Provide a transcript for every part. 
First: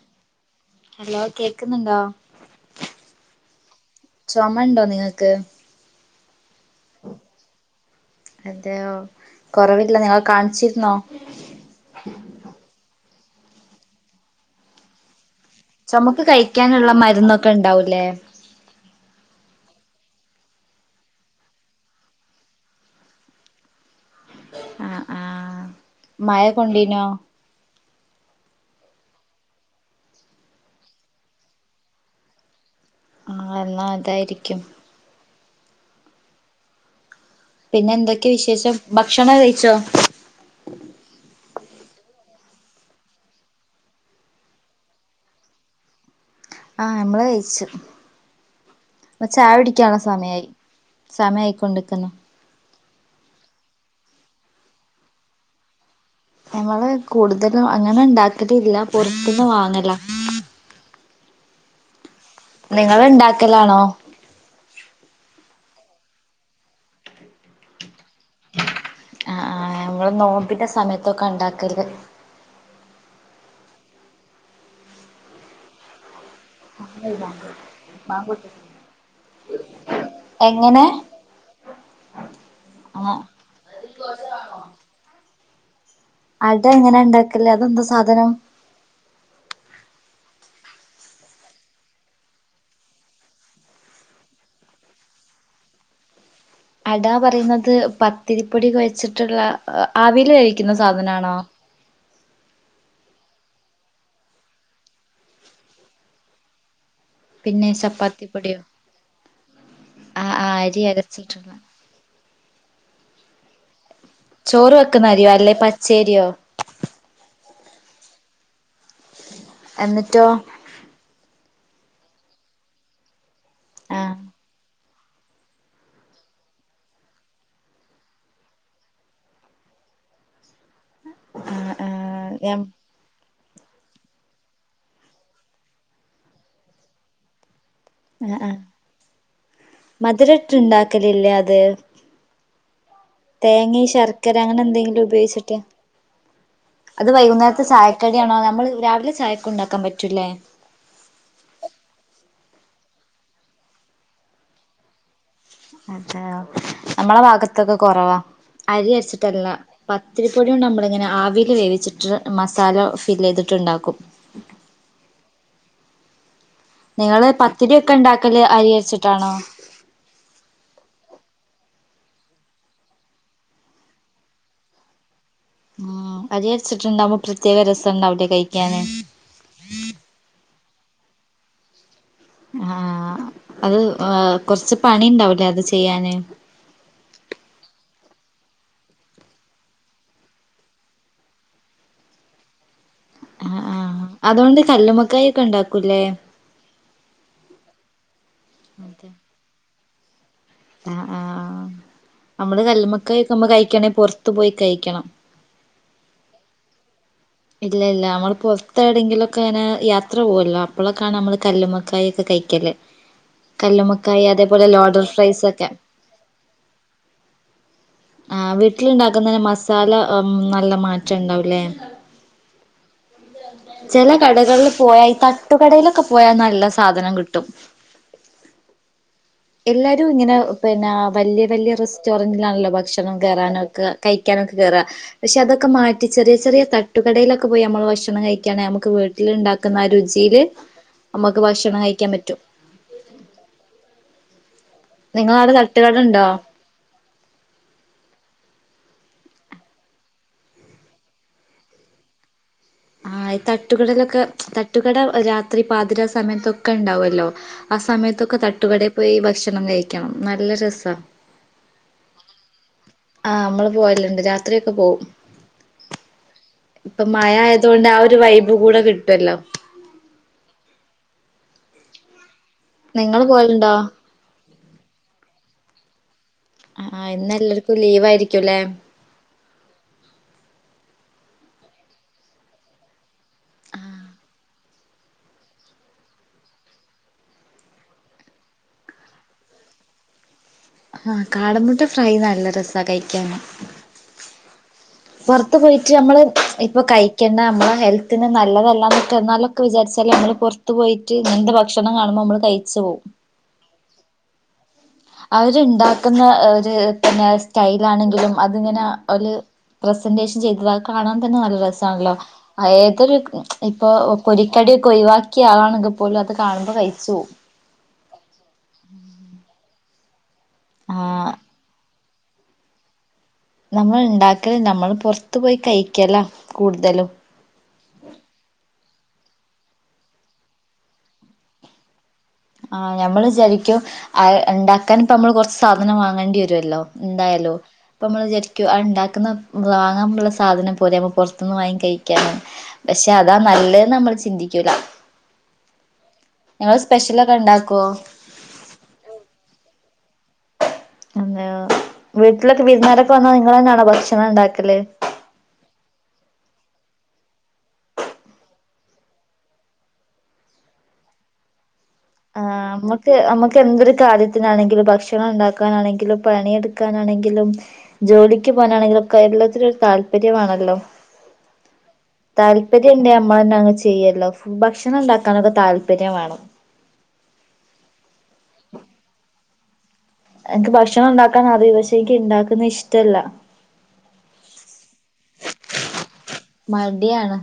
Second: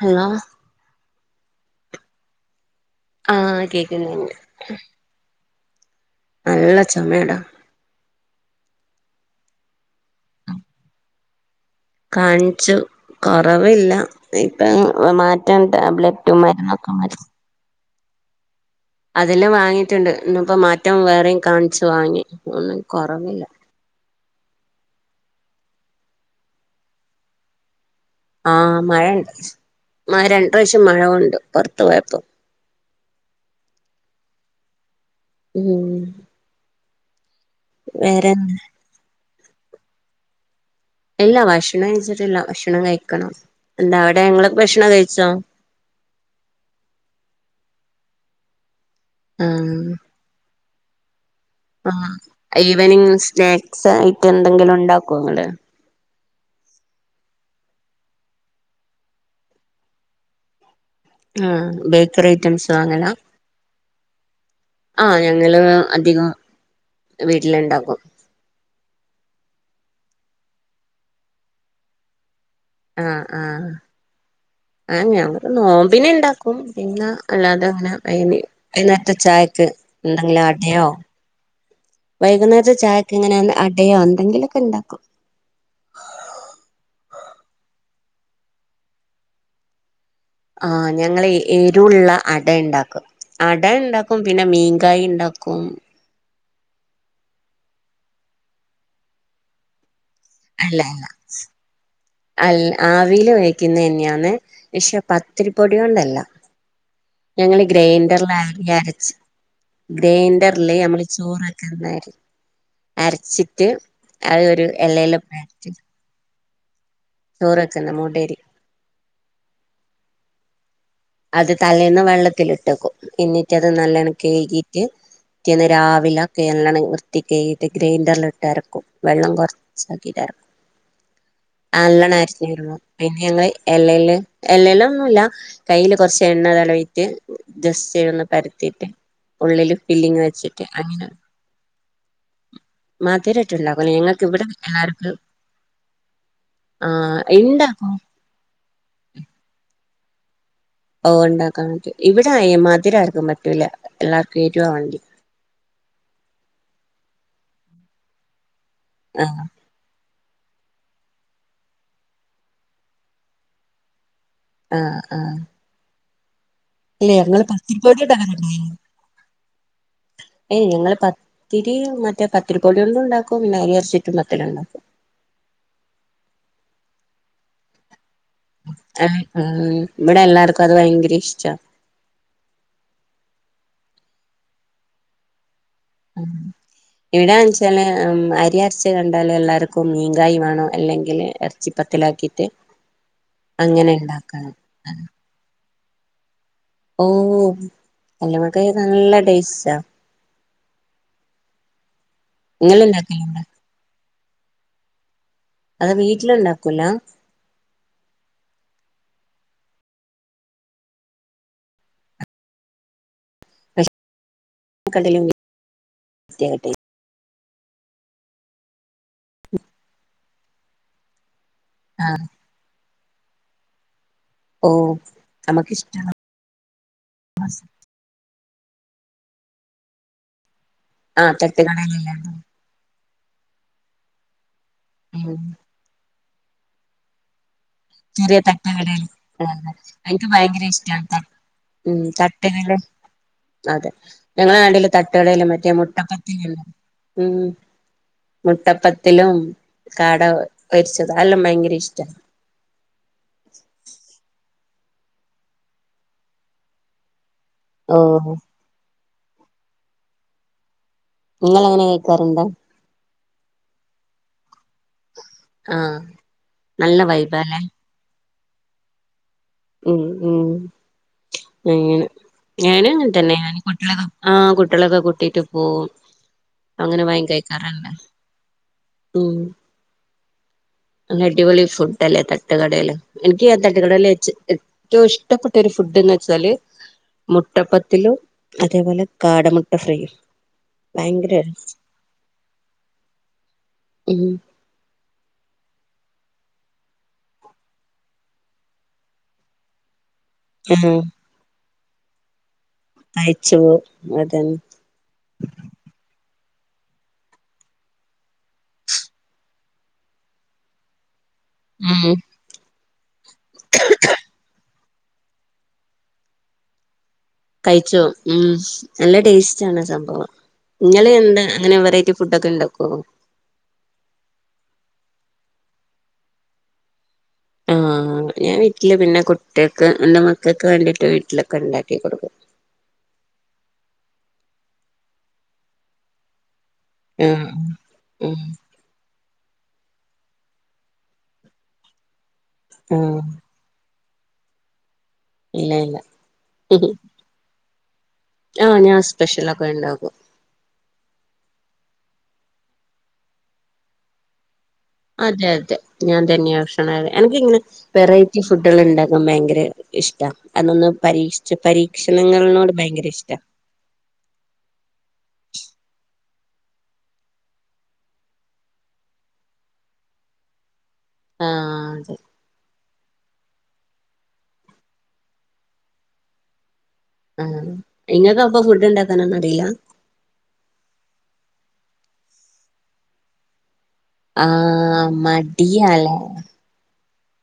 Hello... hello കേക്കുന്നുണ്ടോ? ആഹ കേക്ക് - ചോമ ഉണ്ടോ നിങ്ങൾക്ക്? നല്ല ചോമേടാ. അതെയോ, കുറവില്ല നിങ്ങൾ കാണിച്ചിരുന്നോ? കാൺച്ചു കൊറവില്ല ഇപ്പൊ മാ റ്റാൻ ടാബ്ലറ്റും മരുന്നൊക്ക മതി ക്ക ണ്ടാവുല്ലേ. അതെല്ലാം വാങ്ങിറ്റ്ണ്ട് ഇന്ന് ഇപ്പം മാറ്റം വേറെയും കാണിച്ചു വാങ്ങി ഒന്നും കൊറവില്ല. ആഹ് ആഹ് മയ കൊണ്ടീനോ? ആഹ് മയ ണ്ട്. മയ രണ്ട് പ്രാവിശ്യം മഴ കൊണ്ടു പുറത്ത് പോയപ്പം ആഹ് ഇന്നാ അതായിരിക്കും. ഉം പിന്നെന്തൊക്കെ വേറെ വിശേഷം ഭക്ഷണക്കെ കഴിച്ചോ? ഇല്ല ഭക്ഷണം കഴിച്ചിട്ടില്ല ഭക്ഷണം കഴിക്കണം. എന്താ അവടെ ഇങ്ങളൊക്കെ ഭക്ഷണം കഴിച്ചോ? ആഹ് നമ്മള് കയിച്ച്. ഇപ്പോ ചായ ആഹ് കുടിക്കാനുള്ള സമയായി. സമയായ്ക് ആഹ് ഈവനിങ് സ്നാക്സ് ആയിട്ടെന്തെങ്കിലും ഉണ്ടാക്കോ ഇങ്ങള്? ഞങ്ങള് കൂടുതലും അങ്ങനെ ഇണ്ടാക്കലില്ല പുറത്ത്ന്ന് വാങ്ങലാ ആഹ് ബേക്കറി ഐറ്റംസ് നിങ്ങൾ വാങ്ങലാ? ഉണ്ടാക്കലാണോ ആഹ് ഞങ്ങള് അധികം വീട്ടില് ണ്ടാക്കും. ആഹ് ആഹ് ഞമ്മൾ നോമ്പിന്റെ സമയത്തൊക്കാ ഉണ്ടാക്കല് ആഹ് ആഹ്. ആഹ് ഞങ്ങള് നോമ്പിനിണ്ടാക്കും പ്പൊം പിന്നെ അല്ലാതങ്ങനെ വൈന്നേ വൈന്നേരത്തെ ചായക്ക് എന്തെങ്കിലടയോ എങ്ങനെ വൈകുന്നേരത്തെ ചായക്ക് ആഹ് ഇങ്ങനെ അ ടയോ എന്തെങ്കിലൊക്കെ ണ്ടാക്കും. അട എങ്ങനെ ഇണ്ടാക്കല് അതെന്ത സാധനം? ആഹ് ഞങ്ങളെ എരുള്ള അട യ്ണ്ടാക്കും അടയ്ണ്ടാക്കും പിന്നെ മീൻകായിണ്ടാക്കും. അടാ പറയുന്നത് പത്തിരിപ്പൊടി കൊഴച്ചിട്ടുള്ള ആവില് വേവിക്കുന്ന സാധനാണോ അൽ ആവില് വേവിക്കുന്നന്നെയാന്ന്. പക്ഷെ പത്തിരിപ്പൊടിയോണ്ടല്ല ഞങ്ങള് പിന്നെ ചപ്പാത്തി ഗ്രൈൻഡർലാ പൊടിയോ റി അരച്ച് ആഹ് ആഹ് ഗ്രൈൻഡറില് അരി നമ്മള് ചോറ് അരച്ചിട്ടുള്ള വെക്കുന്ന അരി അരച്ചിട്ട് അത് ഒരു ചോറ് വെക്കുന്ന എലയില് അരിയോ അല്ലെയ് പരത്തി പച്ചെര്യോ ചോറ് വെക്കുന്ന മുടെരി എന്നിട്ടോ അത് തലേന്ന് വെള്ളത്തിലിട്ടക്കും എന്നിട്ടത് നല്ലേണം ആഹ് കേയ്കി റ്റ് പിറ്റേന്ന് രാവിലെ ഒക്കെ എള്ളണം വൃത്തി കെയ്കീട്ട് ഗ്രൈൻഡറിലിട്ട് അരക്കും. വെള്ളം കൊർ ച്ചാക്കിട്ടരക്കും. ആഹ് നല്ലണം ആഹ് അരഞ്ഞ് ഞാൻ വരുമ്പം പിന്നെ ഞങ്ങള് എലേല് എലേലൊന്നൂല്ല കയ്യില് കൊറച്ച് എണ്ണ തടവിട്ട് ജസ് റ്റ് ഇതൊന്ന് ആഹ് ആഹ് പരത്തിട്ട് ഉള്ളില് ഫില്ലിങ് വെച്ചിട്ട് അങ്ങെനെ തേങ്ങെ ഞങ്ങൾക്ക് ശർക്കര ഇവിടെ അങ്ങനെ എന്തെങ്കിലും എല്ലാർക്കും ഉപയോഗിച്ചിട്ട് അത് ആഹ് വൈകുന്നേരത്തെ ഇണ്ടാക്കും ചായക്കടിയാണോ നമ്മൾ രാവിലെ ചായക്കുണ്ടാക്കാൻ പറ്റുംല്ലേ. ഓഹ് ഉണ്ടാക്കാൻ പറ്റും. ഇവടെ അയ് മധുര ആർക്കും പറ്റൂല എല്ലാർക്കും എരുവാ വാണ്ടിയേ. അതെയോ. നമ്മള ഭാഗത്തൊക്കെ കൊറവാ. അരി ആഹ് അരിച്ചിട്ടല്ല പത്തിരിപ്പൊടിയോണ്ടമ്മളിങ്ങനെ ആവില് വേവിച്ചിട്ട് മസാല ഫില്ലെയ്തിട്ട് ഇണ്ടാക്കും. ആഹ് ആഹ് ഇല്ല നിങ്ങള് ഞങ്ങള് പത്തിരി ഒക്കെ പത്തിരിപ്പൊടിയോണ്ടങ്ങനെ ഉണ്ടാക്കല് അരി ഇണ്ടാവെല്ല. അരച്ചിട്ടാണോ ഏയ് ഞങ്ങള് പ ത്തിരി മറ്റേ പത്തിരിപൊടിയൊണ്ടും ഉണ്ടാക്കും പിന്നെ അരി അരച്ചിറ്റും പത്തിരിണ്ടാക്കും ഉം അരി അരിച്ചിട്ടിണ്ടാവുമ്പം പ്രത്യേക രസണ്ടാവൂലെ കഴി ആഹ് ആഹ്. ഇവടെ എല്ലാർക്കും അത് ഭയങ്കര ഇഷ്ടാ. ആഹ് അത് ഓഹ് കൊറച്ച് പണിയുണ്ടാവൂലേ അത് ചെയ്യാന്. എവിടെന്ന് വെച്ചാൽ അരി അരച്ച ഇവിടാൺച്ചാല് അരിയരച്ചു കണ്ടാലെല്ലാര്ക്കും മീങ്കായ് വേണം. അല്ലെങ്കില് എർച്ചിപ്പത്തിലാക്കിട്ട് ആഹ് ആഹ് അതുകൊണ്ട് കല്ലുമക്കായൊക്കെണ്ടാക്കൂല്ലേ ഓഹ് കല്ലുമ്മക്കായ് നല്ല ടേസ്റ്റാ ആ ആഹ് നമ്മള് നിങ്ങള് കല്ലുമ്മക്കായ്ക്ക ഉണ്ടാക്കലുണ്ടോ മ്മ ക്കഴിക്കണെ പൊർത്ത് പോയി കഴിക്കണം അത് വീട്ടിലുണ്ടാക്കൂല ഇല്ല ഇല്ല നമ്മള് പുറത്തേടെങ്കിലുക്കെനെ യാത്ര പോവല്ലോ, അപ്പോളൊക്കാണ് അമ്മള് കല്ലുമ്മക്കായക്കെ കഴിക്കല് റേഷൻ കല്ലുമക്കായ അതേപോലെ ലോഡർ കടയിലും ഫ്രൈസ് ഒക്കെ കിട്ടിയാ ആഹ് വീട്ടിലുണ്ടാക്കുന്നേ മസാല അം നല്ല മാറ്റംണ്ടാവുലേ ആഹ് ചെല ഓ കടകൾല് പോയാ ഈ തട്ടുകടയിലൊക്കെ നമുക്കിഷ്ടാണ് പോയാ നല്ല സ് സാധനം കിട്ടും. എല്ലാരു ഇങ്ങനെ പിന്നാ ആഹ് വല്യ വല്യ തട്ടുകടയിലല്ലാതെ റെസ്റ്റോറന്റിലാണല്ലോ ഭക്ഷണം കേറാനൊക്കെ കഴിക്കാനൊക്കെ കേറാ പക്ഷെ ഉം അതൊക്കെ മാറ്റി ചെറിയ ചെറിയ തട്ടുകടയിലക് ക്ക് പോയി നമ്മള് ഭക്ഷണം ചെറിയ കഴിക്കാണെ നമുക്ക് തട്ടുകടയില് അതെ വീട്ടില്ണ്ടാക്കുന്ന ആ എനിക്ക് രുചീല് നമ്മക്ക് ഭക്ഷണം കഴിക്കാൻ പറ്റും കയ്ഞ്ഞല്ലോ അതെ ഞങ്ങളെ നാട്ടില് തട്ടുകടയില് നിങ്ങളവിടെ മറ്റേ തട്ടുകടണ്ടോ? മുട്ടപ്പത്തിരിണ്ടാവും ഉം മുട്ടപ്പത്തലും കാട പൊരിച്ചത് അഎല്ലം ഭയങ്കര ഇഷ്ടാ ആഹ് ഈ തട്ടുകടലൊക്കെ തട്ടുകട രാത്രി പാതിര സമയത്തൊക്കെ ണ്ടാവല്ലോ ആ ഓഹ് സമയത്തൊക്കെ തട്ടുകടയി പോയി ഭക്ഷണം കഴിക്കണം. നല്ല രസാ നിങ്ങളങ്ങനെ കഴിക്കാറുണ്ടോ ആഹ്, അമ്മള് പോവല്ണ്ട്, രാത്രിയൊക്കെ പോവും ആഹ് നല്ല ഇപ്പൊ വൈബാല്ലേ മയായതുകൊണ്ട് ആ ഒരു വൈബ് കൂടെ കിട്ടൊല്ലോ ഉം ഉം അങ്ങനെ ഞാനും നിങ്ങള് അങ്ങൻതന്നെ പോവലുണ്ടോ? ആ കുട്ടികളൊക്കെ കൂട്ടിട്ട് പോവും അങ്ങനെ പയം കഴിക്കാറ്ണ്ട്. ചെല ഉം നല്ലടിപൊളി ഫുഡ്ഡല്ലേ തട്ടുകടേല്. എനിക്ക് തട്ടുകടേലേച് എ റ്റു ഇഷ്ടപ്പെട്ട ഒരു ഫുഡ്ന്ന് വെച്ചാല് മുട്ടപ്പത്തിലും അതേപോലെ കാടമുട്ട ഫ്രൈയും ആഹ് ഭയങ്കര കാടമുട്ട ഫ്രൈ നല്ല രസാ കഴിക്കാന് ഉം പൊർത്ത് പോയിട്ട് നമ്മള് ഇപ്പ കഴിക്കണ്ട നമ്മളെ ഹെൽത്തിന് നല്ലതെല്ലാ ന്നൊക്കെ എന്നാലും ഒക്കെ വിചാര്ച്ചാലും നമ്മൾ പുറത്ത് ആഹ് പോയിട്ട് ഇങ്ങൻത്തെ ഭക്ഷണം കാണുമ്പമ്മൾ കഴിച്ച് പോവും കഴിച്ച് പോവും. അതന്നെ അവര്ണ്ടാക്കുന്ന ഒരു പിന്നെ സ്റ്റൈലാണെങ്കിലും അതിങ്ങനെ ഒല് പ്രസന്റേഷൻ ചെയ്തതത് കാണാൻ തന്നെ നല്ല ര സാണല്ലോ. ഉം ഏതൊരു ഇപ്പൊ പൊരിക്കടിയൊക്കെ ഒഴിവാക് ക്ക്യാ ആളാണെങ്കി പോലും അത് കാണുമ്പോ കഴിച്ച് പോവും കഴിച്ച് പോവും ഉം. നല്ല ടേസ്റ്റാണാസംഭവം. ഇങ്ങള് ആഹ് എന്താ അങ്ങനെ വെറൈറ്റി ഫുഡ്ഡ് ഒക്കെണ്ടാക്കോ? നമ്മൾ ഉണ്ടാക്കല്ല്ല, അമ്മള് പൊർത്ത് പോയി കഴിക്കല കൂടുതലും ആഹ് ഞാൻ വീട്ടില് പിന്നെ കുട്യക്ക് എന്റെറെ മക്കക്ക് വേണ്ടിട്ട് വീട്ടിലൊക്കെണ്ടാക്കി കൊടുക്കും ആ ഞമ്മള് വിചാരിക്കും, അത് ണ്ടാക്കാൻ പ്പമ്മള് കൊർച്ച് സാധനം വാങ്ങണ്ടേരുവല്ലോ ആഹ് ന്തായാലു, അപ്പമ്മൾ ഉം വിചാരിക്കു ആ ഇണ്ടാക്കുന്ന വാങ്ങാൻള്ള സാധനം പോരെ നമ്മ പുറത്തുന്ന് വാങ്ങി കഴിക്കാന് പക്ഷെ ആഹ് അതാ നല്ലത് നമ്മൾ ചിന്തിക്കൂല. ഇല്ല ഇല്ല ഞങ്ങൾ സ്പെഷ്യലൊക് ക്കെണ്ടാക്കോ? ആഹ്. ഞാൻ സ്പെഷ്യലൊക്കെ ഇണ്ടാക്കും എന്ത വീട്ടിലൊക്കെ വിരുന്നേരൊക്കെ വന്നാ നിങ്ങ തന്നാണോ ഭക്ഷണം ഉണ്ടാക്കല് അതെ അതെ ഞാൻ തന്നെയാണ് ഭക്ഷണം എനക്ക്ങ്ങനെ വെറൈറ്റി ഫുഡുകൾ ഉണ്ടാക്കാ ഭയങ്കര ഇഷ്ടം അതൊന്ന് പരീക്ഷ പക്ഷ പരീക്ഷണങ്ങളിനോട് ഭയങ്കര ഇഷ്ട എന്തരു കാര്യത്തിനാണെങ്കിലും ഭക്ഷണം ഉണ്ടാക്കാനാണെങ്കിലും പണിയെടുക്കാനാണെങ്കിലും ജോലിക്ക് പോകാനാണെങ്കിലൊക്കെ എല്ലാത്തിനരു താല്പര്യമാണല്ലോ ആഹ് അതെ താല്പര്യംണ്ടേ അമ്മമാെ അങ്ങ് ചെയ്യല്ലോ ഭക്ഷണം ഉണ്ടാക്കാനൊക്കെ താല്പര്യം വേണം ആഹ് നിങ്ങൾക്ക് അപ്പൊ ഫുഡ് ഉണ്ടാക്കാനൊന്നും അറില്ല എനിക്ക് ഭക്ഷണം ഉണ്ടാക്കൻ അറിയൂ പക്ഷേക്ക് ഉണ്ടാക്കുന്ന ഇഷ്ടല്ല ആഹ് മടിയല്ലേ മടിയാണ്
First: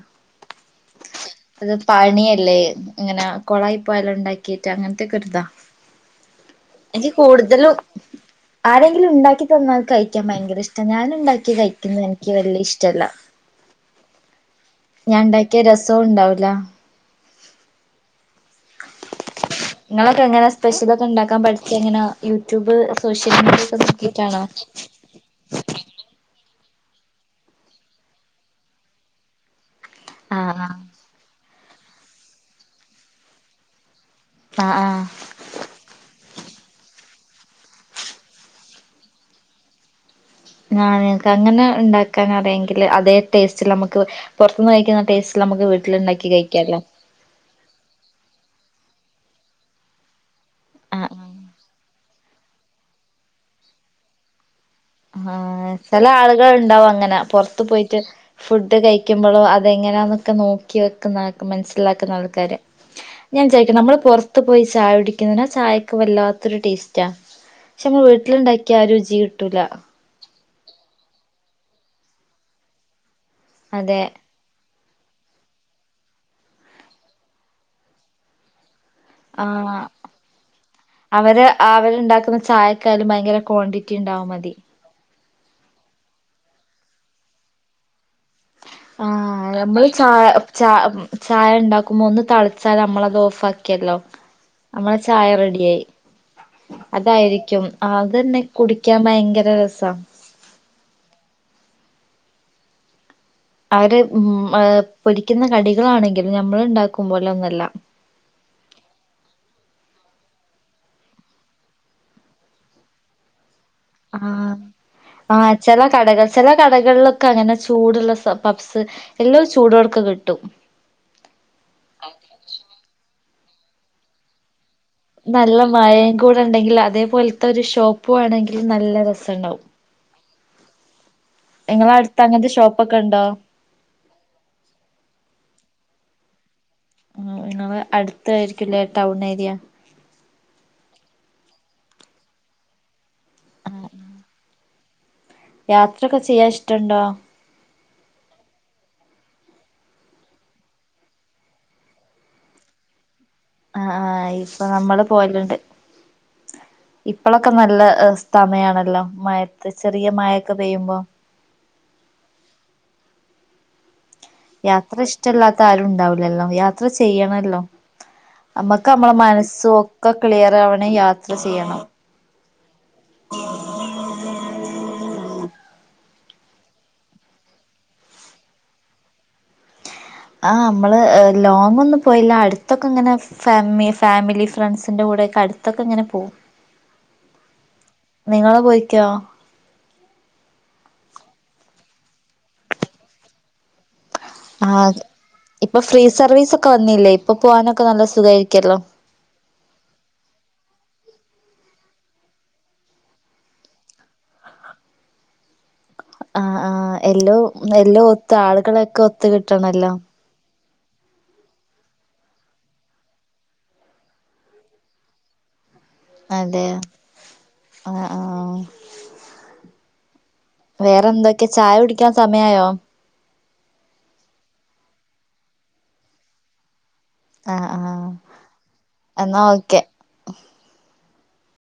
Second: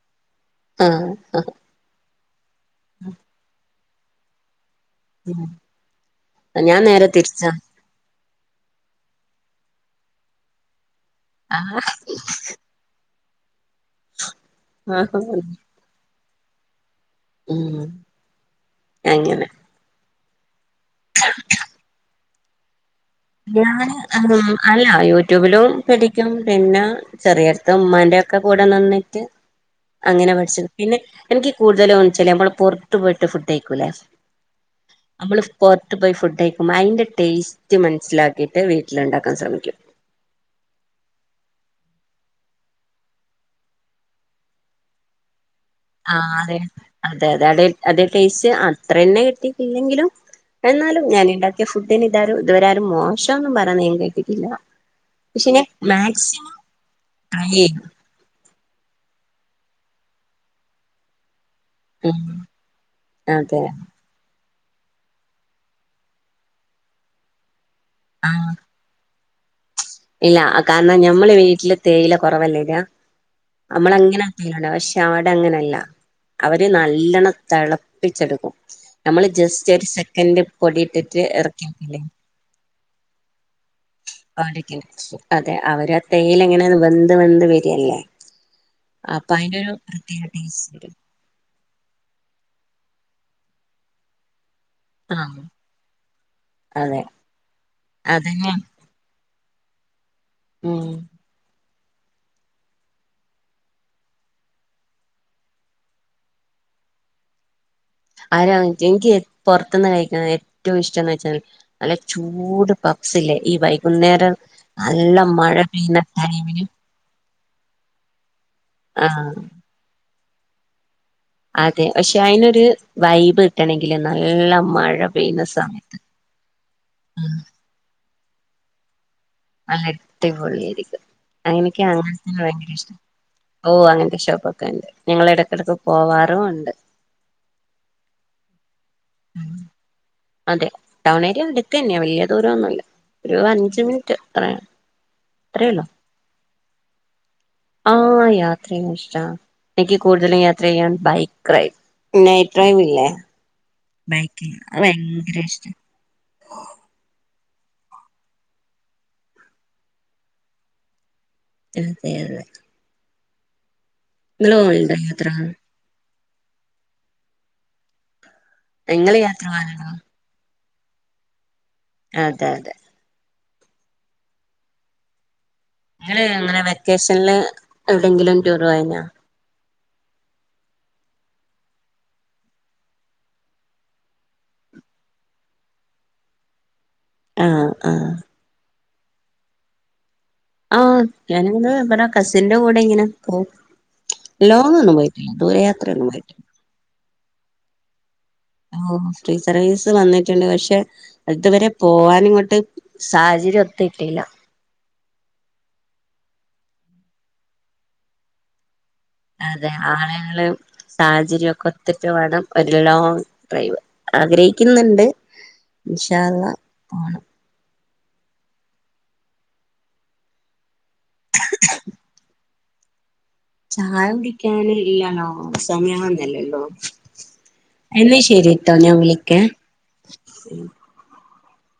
ആഹ് ആഹ് അത് പണിയല്ലേ ഇങ്ങനെ കൊളായി പോയാലാം ഉണ്ടാക്കിയിട്ട് അങ്ങനത്തൊക്കെ ഒരിതാ ഞാൻ നേരെ എനിക്ക് തിരിച്ചാ കൂടുതലും ആരെങ്കിലും ഉണ്ടാക്കി തന്നാൽ കഴിക്കാൻ ഭയങ്കര ഇഷ്ടാ ഞാൻ ഉണ്ടാക്കി കി ആഹ് കഴിക്കുന്നത് എനിക്ക് വലിയ ഇഷ് റ്റല്ല ഞണ്ടാക്കിയാ രസോം ഉണ്ടാവൂല ഉം എങ്ങനെ നിങ്ങളൊക്കെ എങ്ങനെ സ്പെഷ്യലൊക്കെ ഉണ്ടാക്കാൻ പഠിച്ചെങ്ങനെ യൂട്യൂബ് സോഷ്യൽ മീഡിയ ഒക്കെ ഞാന് നോക്കിട്ടാണോ അല്ല യൂ ട്യൂബിലും പിടിക്കും പിന്നെ ചെറിയടുത്ത് ഉമ്മാന്റെ ഒക്കെ കൂടെ നിന്നിട്ട് അങ്ങനെ പഠിച്ച ആഹ് പിന്നെ എനിക്ക് കൂടുതലും ഒന്നിച്ചല്ലേ നമ്മൾ പുറത്തു പോയിട്ട് ഫുഡ് കഴിക്കൂല്ലേ ആഹ് ആഹ് നമ്മള് പുറത്തു പോയി ഫുഡ് കഴിക്കുമ്പോൾ അതിന്റെ ടേസ്റ്റ് മനസ്സിലാക്കിയിട്ട് വീട്ടിലുണ്ടാക്കാൻ ശ്രമിക്കും ആഹ് അങ്ങനെ ഉണ്ടാക്കാൻ അറിയെങ്കിൽ അതേ ടേസ്റ്റിൽ നമുക്ക് പുറത്തു നിന്ന് കഴിക്കുന്ന ടേസ്റ്റിൽ നമുക്ക് വീട്ടിലുണ്ടാക്കി ആഹ് അതെ കഴിക്കാല്ലോ അതെ അതെ അ അതേ ടേസ്റ്റ് അത്ര തന്നെ കിട്ടിട്ടില്ലെങ്കിലും എന്നാലും ആഹ് ഞാൻ ഉണ്ടാക്കിയ ഫുഡിന് ഇതാരും ഇതുവരെ ആരും മോശന്നും പറയുന്ന ഞാൻ കേട്ടിട്ടില്ല പക്ഷെ ഞാൻ ആഹ് ഛെല ആളുകൾ മാക്സിമം ഉണ്ടാവും അങ്ങനെ ട്രൈ പുറത്ത് ചെയ്യും പോയിട്ട് ഫുഡ് കഴിക്കുമ്പോഴോ അതെങ്ങനാന്നൊക്കെ നോക്കി വെക്കുന്ന മനസ്സിലാക്കുന്ന ഉം ആൾക്കാര് ഞാൻ അതെ ചോദിക്കാ നമ്മള് പൊറ ഒത്ത് പോയി ചായ കുടിക്കുന്നാ ചായൊക്കെ വല്ലാത്തൊരു ടേസ്റ്റാ പക്ഷെ നമ്മൾ ആഹ് വീട്ടിലുണ്ടാക്കിയ ആ രുചി കിട്ടൂല ഇല്ല കാരണം ഞമ്മള് വീട്ടില് തേയില കുറവല്ലേ ഇടാനമ്മള അതെ അങ്ങനെ അ പക്ഷെ അവിടെ അങ്ങനെയല്ല അവര് നല്ലണ്ണം തിളപ്പിച്ചെടുക്കും നമ്മള് ജസ്റ്റ് ആഹ് ഒരു സെക്കൻഡ് പൊടിയിട്ടിട്ട് അവര് ഇറക്കി വെക്കില്ലേ അവരുണ്ടാക്കുന്ന ചായക്കാലും ഭയങ്കര ക്വാണ്ടിറ്റി പറ്റിയുണ്ടാവും മതി അടിക്കണം. അതെ അവര് തേയിൽ എങ്ങനെയ വെന്ത് വെന്ത് വരിയല്ലേ അപ്പൊ ആഹ് അയിന്റൊരു നമ്മൾ ച പ്രത്യേക ടേസ്റ്റ് ച വരും ചായണ്ടാക്കുമ്പോ ഒന്ന് തളച്ചാൽ നമ്മളത് ഓഫ് ആക്കിയല്ലോ നമ്മളെ ചായ ആഹ് റെഡിയായി അതെ അതായിരിക്കും ആ അത് തന്നെ അതന്നെ കുടി ക്കാൻ ഭയങ്കര രസ ഉം അവര് ഉം പൊരിക്കുന്ന കടികളാണെങ്കിലും ഞമ്മൾ ഉണ്ടാക്കും പോലെ ഒന്നല്ല ആരാ എനിക്ക് പുറത്തുന്ന് കഴിക്ക ഏറ്റവും ഇഷ്ടംന്ന് വെച്ചാൽ നല്ല ചൂട് പഫ്സില്ലേ ഈ വൈ ആഹ് ആഹ് ചില പെയ്യുന്ന കടകൾ ചില ടൈമിന് കടകളി അങ്ങനെ ചൂടുള്ള പഫ്സ് ആഹ് എല്ലാം ചൂടോടക്ക് കിട്ടും അതെ പക്ഷെ അതിനൊരു വൈബ് കിട്ടണങ്കില് നല്ല മഴ പെയ്യുന്ന നല്ല സമയത്ത് മഴയും കൂടെ ഉണ്ടെങ്കിൽ ആഹ് അതേപോലത്തെ ഒരു ഷോപ്പ് വേണെങ്കിൽ നല്ല രസുണ്ടാവും നല്ലട്ടി പൊളിയായിരിക്കും. അങ്ങനെയൊക്കെ നിങ്ങളെ അങ്ങന അടുത്ത് തന്നെ അങ്ങനത്തെ ഭയങ്കര ഇഷ്ടം. ഷോപ്പൊക്കെ ഉണ്ടോ ഓ അങ്ങനത്തെ ഷോപ്പൊക്കെയുണ്ട്. ഞങ്ങൾ ഇടക്കിടക്ക് പോവാറും ഉണ്ട് ആഹ് അതേ അടുത്തായിയിരിക്കുംല്ലേ ടൗൺ ഏരിയ? അതെ ടൗൺ ഏരിയ അടുത്ത് തന്നെയ വലിയ ദൂരം ഒന്നുല്ല. ഒരു അഞ്ച് മിനിറ്റ് അത്രയാണ്. യാത്രയൊക്കെ ചെയ്യാൻ ഇഷ്ടണ്ടോ? ആഹ്‌ യാത്രയും ഇഷ്ടാ. എനിക്ക് കൂടുതലും യാത്ര ചെയ്യാൻ ബൈക്ക് റൈഡ്. നൈറ്റ് ഡ്രൈവ് ഇല്ലേ? ആ ആഹ് ബൈക്ക് ഇപ്പൊ അത് നമ്മള് ഭയങ്കര പോയലുണ്ട്. ഇഷ്ട ഇപ്പഴൊക്കെ നല്ല സമയണല്ലോ മഴത്ത് ചെറിയ മഴയൊക്കെ പെയ്യുമ്പോ അതെ യതെ. യാത്ര ഇഷ്ടമല്ലാത്ത ആരും ഉണ്ടാവില്ലല്ലോ യാത്ര ചെയ്യണല്ലോ? നമ്മുക്ക് നമ്മളെ നിങ്ങള് യാത്ര മനസ്സു പോവലുണ്ടോ മൊക്കെ ക്ലിയർ ആവണെ യാത്ര ചെയ്യണം. അതെ അതെ [inaudible] ങ്ങള് അങ്ങനെ വെക്കേഷൽ എവിടെയെങ്കിലും ടൂറ് പോയിന്നാ? ആ മ്മള് ലോങ് ഒന്നും പോയില്ല അടുത്തൊക്കെ ഇങ്ങനെ ഫാമി ഫാമിലി ഫ്രണ്ട്സിൻ്റെ കൂടെയൊക്കെ അടുത്തൊക്കെ ഇങ്ങനെ പോവും. ആ ഹാ നിങ്ങള് പോയിക്കോ? ആഹ ഞാനിങ്ങനെ ഇവടെ കസിന്റെ കൂടെ ഇങ്ങനെ പോകും. ലോങ്ങൊന്നും പോയിട്ടില്ല ദൂരയാത്രയൊന്നും പോയിട്ടില്ല. ക്ക വന്നില്ലേ? ഇപ്പൊ പോവാനൊക്കെ നല്ല സുഖമായിരിക്കല്ലോ? ഓ ഫ്രീ സർവീസ് വന്നിട്ടുണ്ട്. പക്ഷെ ഇത് വരെ പോവാനിങ്ങോട്ട് സാഹചര്യം ഒത്തിട്ടില്ല. ആ ആ് എല്ലവും എല്ലോം ഒത്ത് ആളുകളൊക്കെ ഒത്ത ആ അതെ ആളുകള് സാഹചര്യക്കെ ഒത്തിട്ട് വേണം ഒരു ലോങ് ഹൈവ ആഗ്രഹിക്കുന്നുണ്ട്. ഇൻഷാ അള്ളാ അതെ പോണം ആ ആ ആഹ. വേറെന്തൊക്കെ ചായ കുടിക്കാൻ സമയയോ? ചായ കുടിക്കൻ ഇല്ലല്ലോ സമയാവുന്നല്ലെള്ളൂ. ആഹ് ആഹ് എന്നാ ശെരിട്ടോ ഞാൻ വിളിക്കെ. എന്നാ ഓക്കെ